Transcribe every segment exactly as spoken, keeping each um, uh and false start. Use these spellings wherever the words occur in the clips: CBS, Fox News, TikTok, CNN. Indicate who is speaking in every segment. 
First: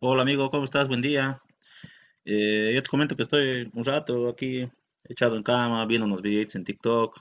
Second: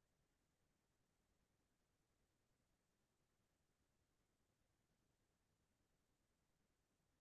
Speaker 1: Hola amigo, ¿cómo estás? Buen día. Eh, yo te comento que estoy un rato aquí echado en cama, viendo unos videitos en TikTok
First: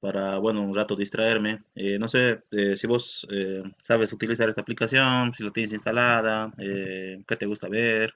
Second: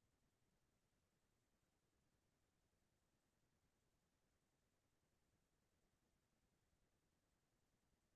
Speaker 1: para, bueno, un rato distraerme. Eh, no sé eh, si vos eh, sabes utilizar esta aplicación, si la tienes instalada, eh, qué te gusta ver.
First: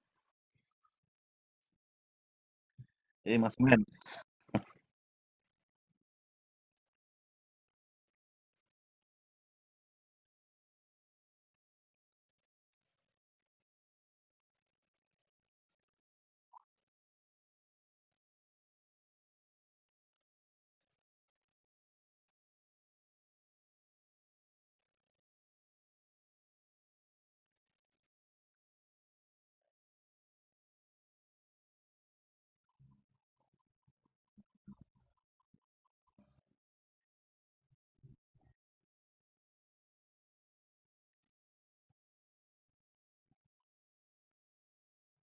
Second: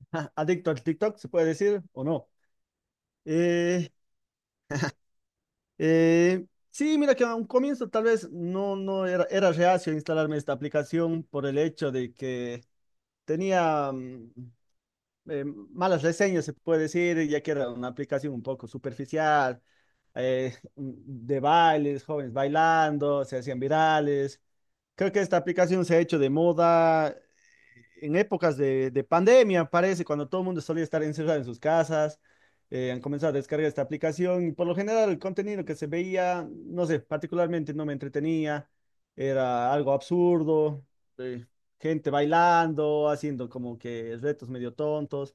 Speaker 2: Ah, adicto al TikTok, se puede decir o no.
Speaker 1: Eh, más o menos.
Speaker 2: Eh, eh, sí, mira que a un comienzo tal vez no, no era, era reacio a instalarme esta aplicación por el hecho de que tenía mm, eh, malas reseñas, se puede decir, ya que era una aplicación un poco superficial, eh, mm, de bailes, jóvenes bailando, se hacían virales. Creo que esta aplicación se ha hecho de moda eh, en épocas de, de pandemia, parece, cuando todo el mundo solía estar encerrado en sus casas. Eh, han comenzado a descargar esta aplicación, y por lo general el contenido que se veía, no sé, particularmente no me entretenía, era algo absurdo, eh, gente bailando, haciendo como que retos medio tontos.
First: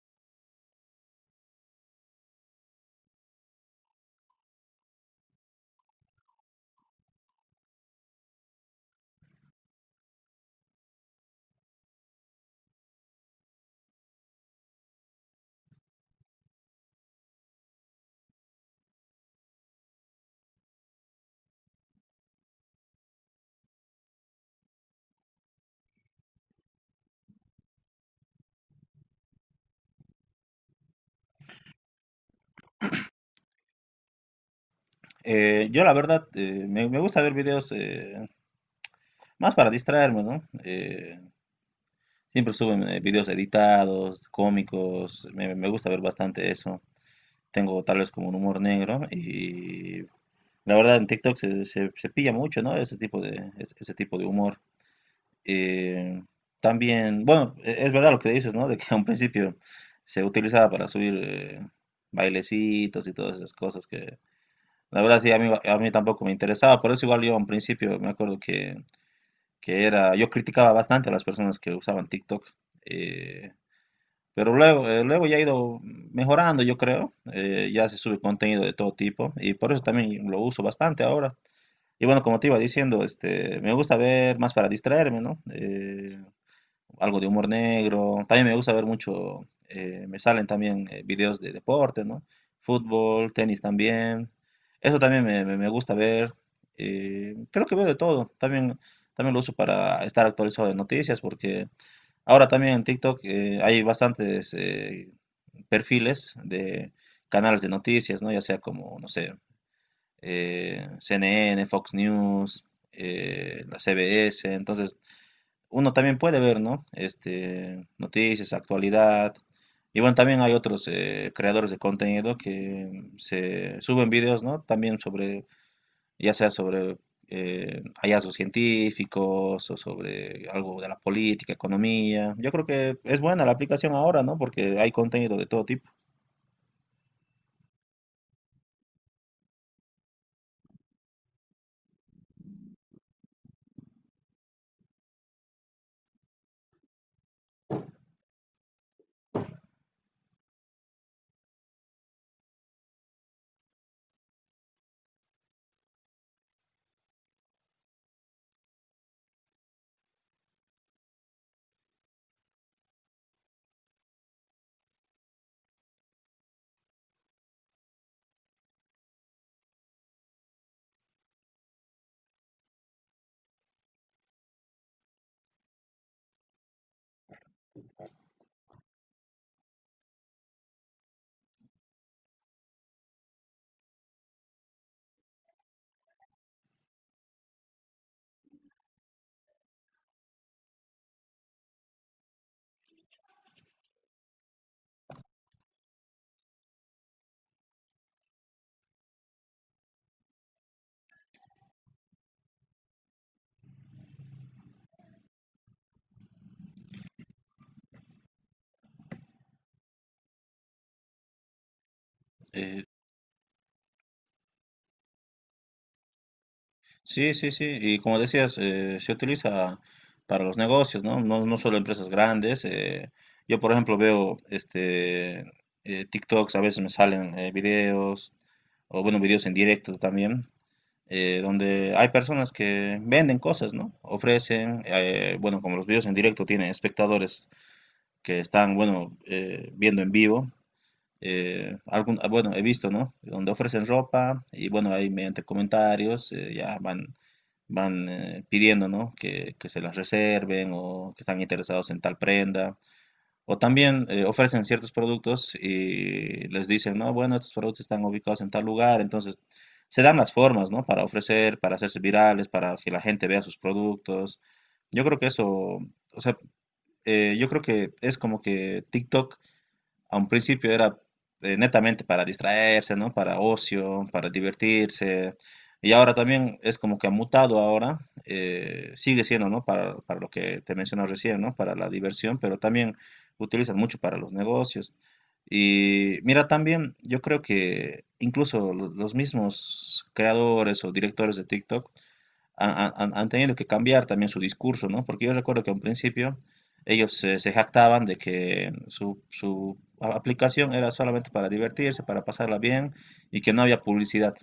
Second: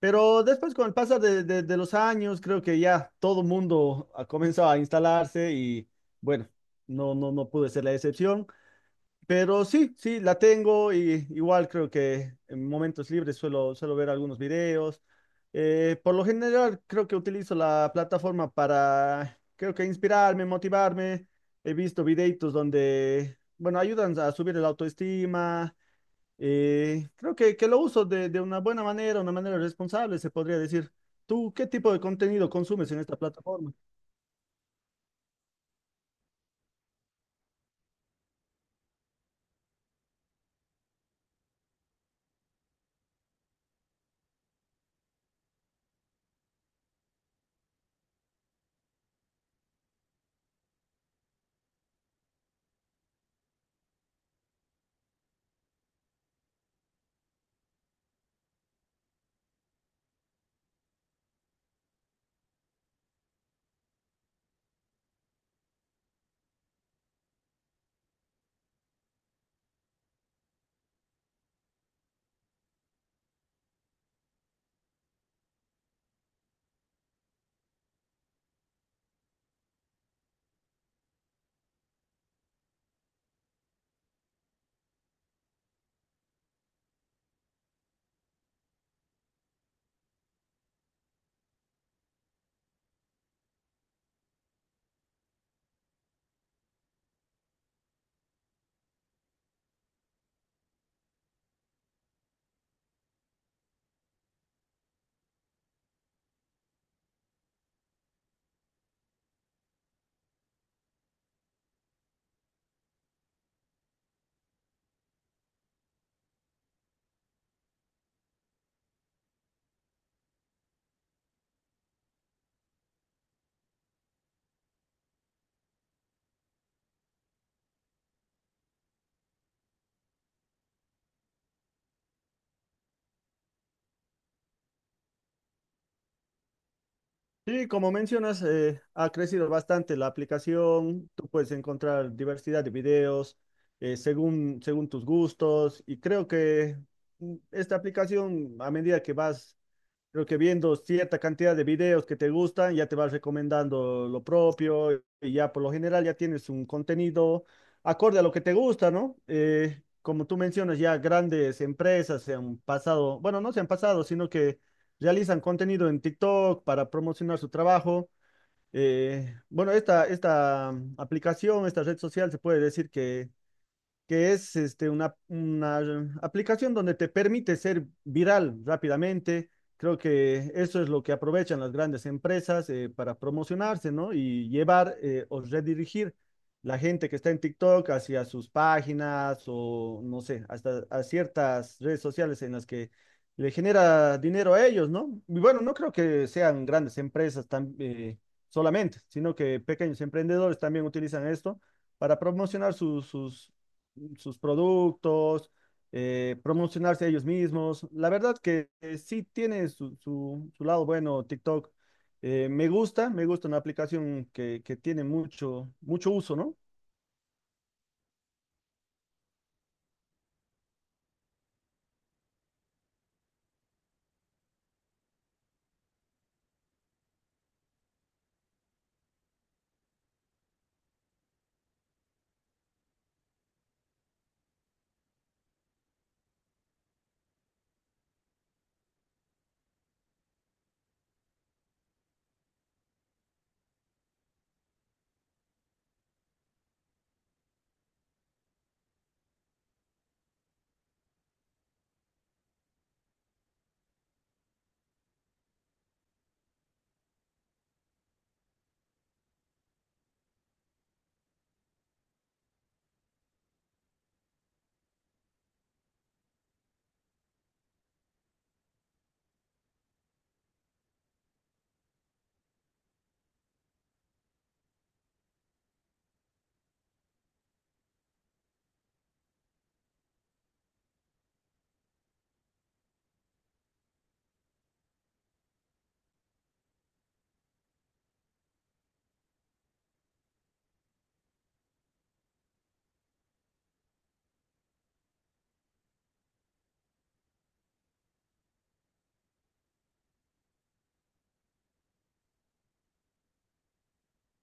Speaker 2: Pero después con el pasar de, de- de los años, creo que ya todo el mundo ha comenzado a instalarse y bueno, no, no, no pude ser la excepción. Pero sí, sí, la tengo, y igual creo que en momentos libres suelo, suelo ver algunos videos. Eh, por lo general creo que utilizo la plataforma para, creo que inspirarme, motivarme. He visto videitos donde, bueno, ayudan a subir el autoestima. Eh, creo que, que lo uso de, de una buena manera, una manera responsable, se podría decir. ¿Tú qué tipo de contenido consumes en esta plataforma?
Speaker 1: Eh, yo la verdad eh, me, me gusta ver videos eh, más para distraerme, ¿no? Eh, siempre suben eh, videos editados, cómicos, me, me gusta ver bastante eso. Tengo tal vez como un humor negro y la verdad, en TikTok se, se, se pilla mucho, ¿no? Ese tipo de, es- ese tipo de humor. Eh, También, bueno, e- es verdad lo que dices, ¿no? De que a un principio se utilizaba para subir eh, bailecitos y todas esas cosas que, la verdad, sí, a mí, a mí tampoco me interesaba. Por eso igual yo a un principio me acuerdo que, que era, yo criticaba bastante a las personas que usaban TikTok. eh, pero luego, eh, luego ya ha ido mejorando, yo creo. Eh, ya se sube contenido de todo tipo y por eso también lo uso bastante ahora. Y bueno, como te iba diciendo, este, me gusta ver más para distraerme, ¿no? Eh, algo de humor negro. También me gusta ver mucho, eh, me salen también eh, videos de deporte, ¿no? Fútbol, tenis también. Eso también me, me- me gusta ver. Eh, creo que veo de todo. También, también lo uso para estar actualizado de noticias, porque ahora también en TikTok eh, hay bastantes eh, perfiles de canales de noticias, ¿no? Ya sea como, no sé, eh, C N N, Fox News, eh, la C B S, entonces uno también puede ver, ¿no? Este, noticias, actualidad. Y bueno, también hay otros eh, creadores de contenido que se suben videos, ¿no? También sobre, ya sea sobre eh, hallazgos científicos o sobre algo de la política, economía. Yo creo que es buena la aplicación ahora, ¿no? Porque hay contenido de todo tipo.
Speaker 2: Sí, como mencionas, eh, ha crecido bastante la aplicación. Tú puedes encontrar diversidad de videos eh, según, según tus gustos, y creo que mm, esta aplicación, a medida que vas, creo que viendo cierta cantidad de videos que te gustan, ya te vas recomendando lo propio, y ya por lo general ya tienes un contenido acorde a lo que te gusta, ¿no? Eh, como tú mencionas, ya grandes empresas se han pasado, bueno, no se han pasado, sino que realizan contenido en TikTok para promocionar su trabajo. Eh, bueno, esta, esta mm, aplicación, esta red social, se puede decir que que es este, una, una aplicación donde te permite ser viral rápidamente. Creo que eso es lo que aprovechan las grandes empresas eh, para promocionarse, ¿no? Y llevar eh, o redirigir la gente que está en TikTok hacia sus páginas o, no sé, hasta a ciertas redes sociales en las que le genera dinero a ellos, ¿no? Y bueno, no creo que sean grandes empresas tan, eh, solamente, sino que pequeños emprendedores también utilizan esto para promocionar sus, sus sus productos, eh, promocionarse ellos mismos. La verdad que eh, sí tiene su, su- su lado bueno TikTok. Eh, me
Speaker 1: Eh,
Speaker 2: gusta, me gusta una aplicación que, que tiene mucho, mucho uso, ¿no?
Speaker 1: Sí, sí, sí. Y como decías, eh, se utiliza para los negocios, ¿no? No, no solo empresas grandes. Eh, yo, por ejemplo, veo este eh, TikToks, a veces me salen eh, videos, o bueno, videos en directo también, eh, donde hay personas que venden cosas, ¿no? Ofrecen, eh, bueno, como los videos en directo tienen espectadores que están, bueno, eh, viendo en vivo. Eh, algún, ah, bueno, he visto, ¿no? Donde ofrecen ropa y bueno, ahí mediante comentarios eh, ya van van eh, pidiendo, ¿no? Que, que se las reserven o que están interesados en tal prenda. O también eh, ofrecen ciertos productos y les dicen, no, bueno, estos productos están ubicados en tal lugar. Entonces, se dan las formas, ¿no? Para ofrecer, para hacerse virales, para que la gente vea sus productos. Yo creo que eso, o sea, eh, yo creo que es como que TikTok a un principio era eh, netamente para distraerse, ¿no? Para ocio, para divertirse. Y ahora también es como que ha mutado ahora, eh, sigue siendo, ¿no? Para, para lo que te mencioné recién, ¿no? Para la diversión, pero también utilizan mucho para los negocios. Y mira, también yo creo que incluso lo- los mismos creadores o directores de TikTok han, han- han tenido que cambiar también su discurso, ¿no? Porque yo recuerdo que a un principio ellos se, se jactaban de que su, su a- aplicación era solamente para divertirse, para pasarla bien y que no había publicidad.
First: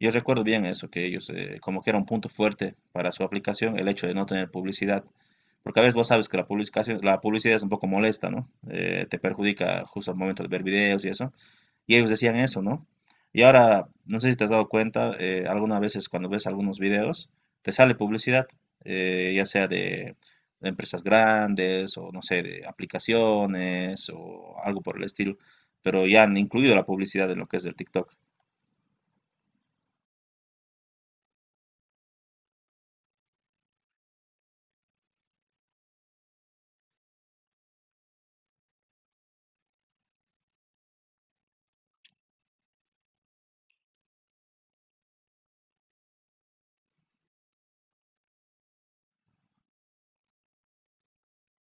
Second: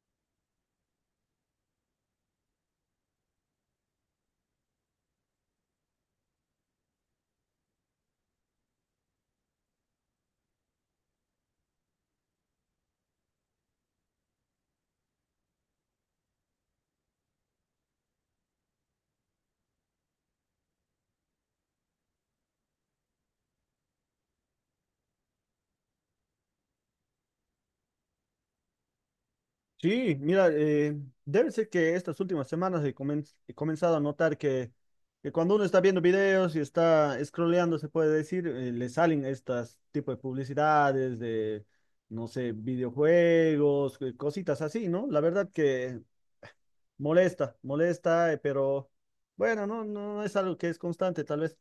Speaker 1: Yo recuerdo bien eso, que ellos, eh, como que era un punto fuerte para su aplicación, el hecho de no tener publicidad. Porque a veces vos sabes que la publicación, la publicidad es un poco molesta, ¿no? Eh, te perjudica justo al momento de ver videos y eso. Y ellos decían eso, ¿no? Y ahora, no sé si te has dado cuenta, eh, algunas veces cuando ves algunos videos, te sale publicidad, eh, ya sea de, de empresas grandes o, no sé, de aplicaciones o algo por el estilo, pero ya han incluido la publicidad en lo que es el TikTok.
Speaker 2: Sí, mira, eh, debe ser que estas últimas semanas he, comen- he comenzado a notar que, que cuando uno está viendo videos y está scrolleando, se puede decir, eh, le salen estas tipo de publicidades de, no sé, videojuegos, eh, cositas así, ¿no? La verdad que molesta, molesta, eh, pero bueno, no, no es algo que es constante, tal vez.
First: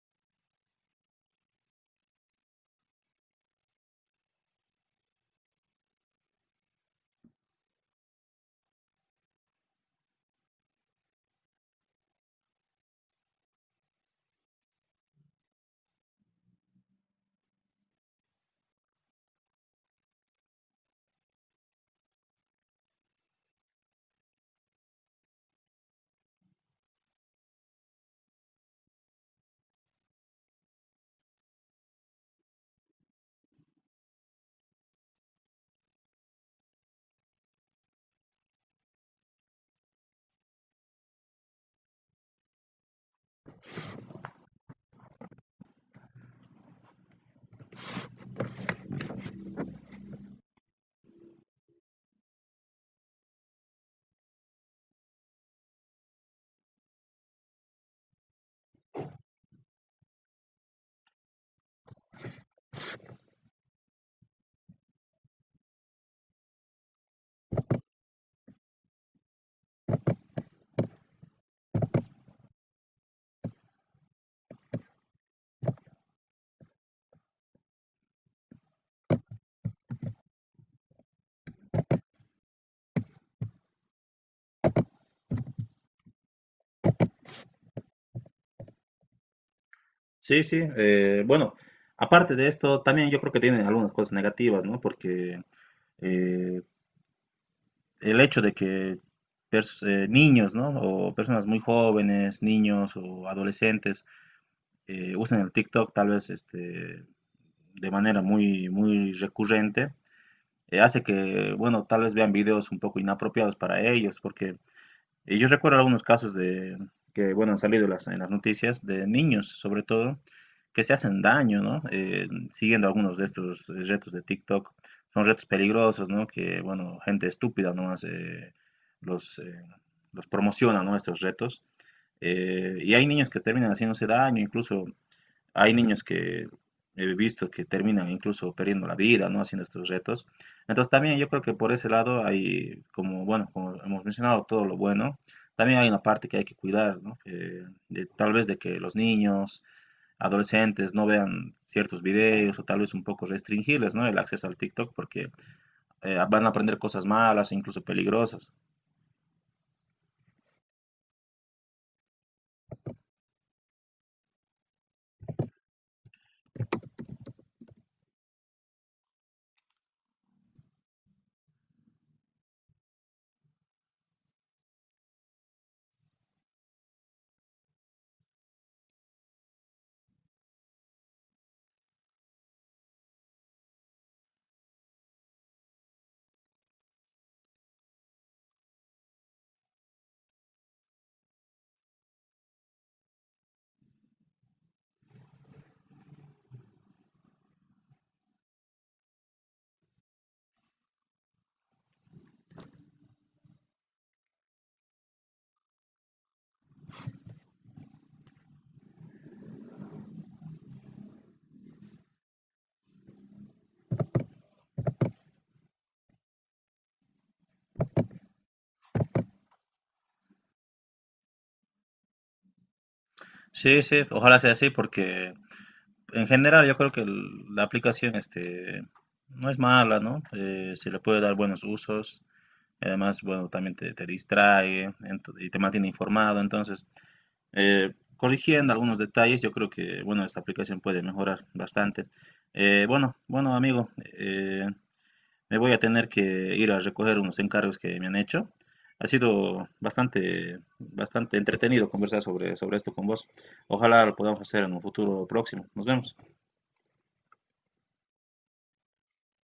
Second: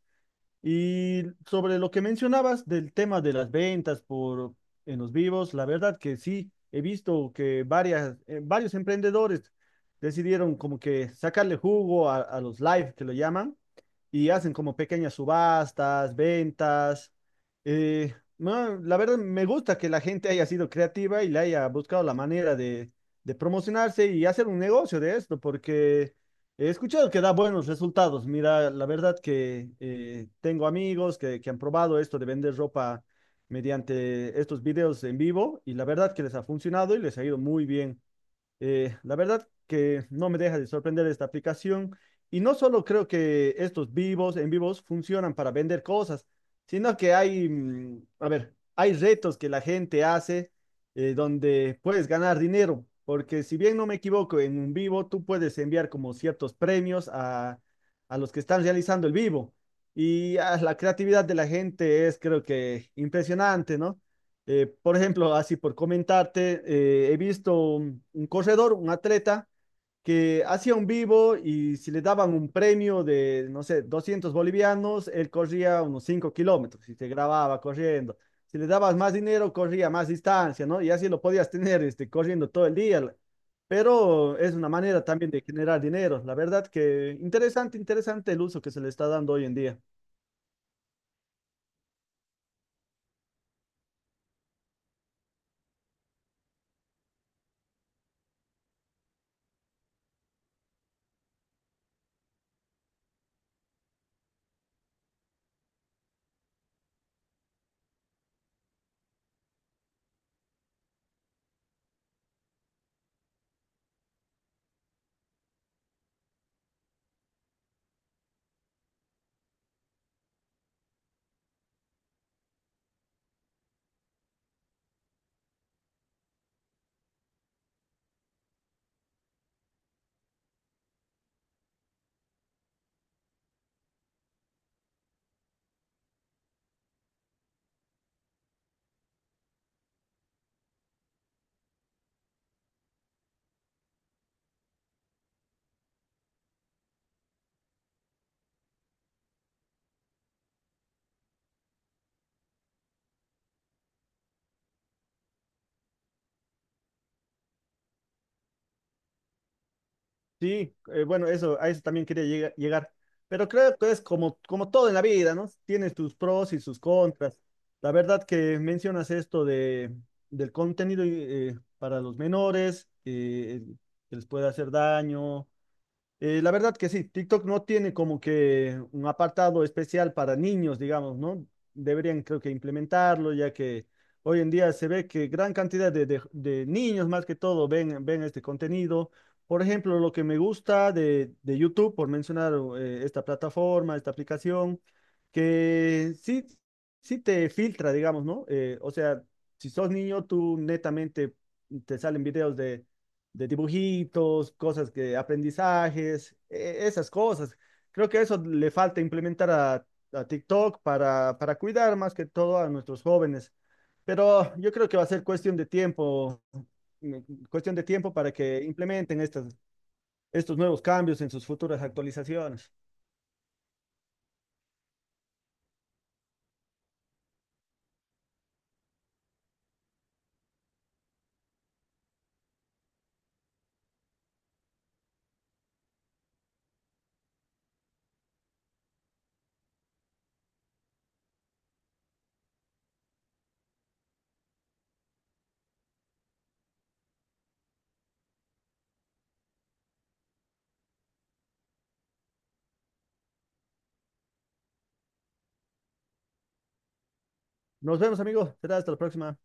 Speaker 2: Y sobre lo que mencionabas del tema de las ventas por en los vivos, la verdad que sí, he visto que varias, eh, varios emprendedores decidieron como que sacarle jugo a, a los live, que lo llaman, y hacen como pequeñas subastas, ventas. Eh, no, la verdad me gusta que la gente haya sido creativa y le haya buscado la manera de, de promocionarse y hacer un negocio de esto, porque he escuchado que da buenos resultados. Mira, la verdad que eh, tengo amigos que, que han probado esto de vender ropa mediante estos videos en vivo, y la verdad que les ha funcionado y les ha ido muy bien. Eh, la verdad que no me deja de sorprender esta aplicación, y no solo creo que estos vivos en vivos funcionan para vender cosas, sino que hay, mm, a ver, hay retos que la gente hace eh, donde puedes ganar dinero, porque si bien no me equivoco, en un vivo tú puedes enviar como ciertos premios a, a los que están realizando el vivo. Y ah, la creatividad de la gente es creo que impresionante, ¿no? Eh, por ejemplo, así por comentarte, eh, he visto un, un corredor, un atleta, que hacía un vivo, y si le daban un premio de, no sé, doscientos bolivianos, él corría unos cinco kilómetros y te grababa corriendo. Si le dabas más dinero, corría más distancia, ¿no? Y así lo podías tener, este, corriendo todo el día. Pero es una manera también de generar dinero. La verdad que interesante, interesante el uso que se le está dando hoy en día.
Speaker 1: Sí, sí. Eh, bueno, aparte de esto, también yo creo que tiene algunas cosas negativas, ¿no? Porque eh, el hecho de que pers- eh, niños, ¿no? O personas muy jóvenes, niños o adolescentes eh, usan el TikTok tal vez este, de manera muy, muy recurrente, eh, hace que, bueno, tal vez vean videos un poco inapropiados para ellos, porque eh, yo recuerdo algunos casos de que, bueno, han salido en las, en las noticias de niños, sobre todo, que se hacen daño, ¿no? Eh, siguiendo algunos de estos eh, retos de TikTok. Son retos peligrosos, ¿no? Que, bueno, gente estúpida nomás eh, los, eh, los promociona, ¿no? Estos retos. Eh, y hay niños que terminan haciéndose daño, incluso hay niños que he visto que terminan incluso perdiendo la vida, ¿no? Haciendo estos retos. Entonces también yo creo que por ese lado hay, como, bueno, como hemos mencionado, todo lo bueno. También hay una parte que hay que cuidar, ¿no? Eh, de- tal vez de que los niños, adolescentes no vean ciertos videos o tal vez un poco restringirles, ¿no? El acceso al TikTok porque eh, van a aprender cosas malas, incluso peligrosas.
Speaker 2: Sí, eh, bueno, eso, a eso también quería llega- llegar. Pero creo que es como, como todo en la vida, ¿no? Tienes tus pros y sus contras. La verdad que mencionas esto de, del contenido eh, para los menores, eh, que les puede hacer daño, eh, la verdad que sí, TikTok no tiene como que un apartado especial para niños, digamos, ¿no? Deberían creo que implementarlo, ya que hoy en día se ve que gran cantidad de, de- de niños más que todo ven, ven este contenido. Por ejemplo, lo que me gusta de, de YouTube, por mencionar eh, esta plataforma, esta aplicación, que sí, sí te filtra, digamos, ¿no? Eh, o sea, si sos niño, tú netamente te salen videos de de dibujitos, cosas que aprendizajes, e- esas cosas. Creo que eso le falta implementar a, a TikTok para, para cuidar más que todo a nuestros jóvenes. Pero yo creo que va a ser cuestión de tiempo, mm, cuestión de tiempo para que implementen estas, estos nuevos cambios en sus futuras actualizaciones.
Speaker 1: Sí, sí, ojalá sea así porque en general yo creo que el- la aplicación este, no es mala, ¿no? Eh, se le puede dar buenos usos. Y además, bueno, también te, te distrae ento- y te mantiene informado. Entonces, eh, corrigiendo algunos detalles, yo creo que, bueno, esta aplicación puede mejorar bastante. Eh, bueno, bueno, amigo, eh, me voy a tener que ir a recoger unos encargos que me han hecho. Ha sido bastante, bastante entretenido conversar sobre, sobre esto con vos. Ojalá lo podamos hacer en un futuro próximo. Nos vemos.
Speaker 2: Nos vemos, amigos. Será hasta la próxima.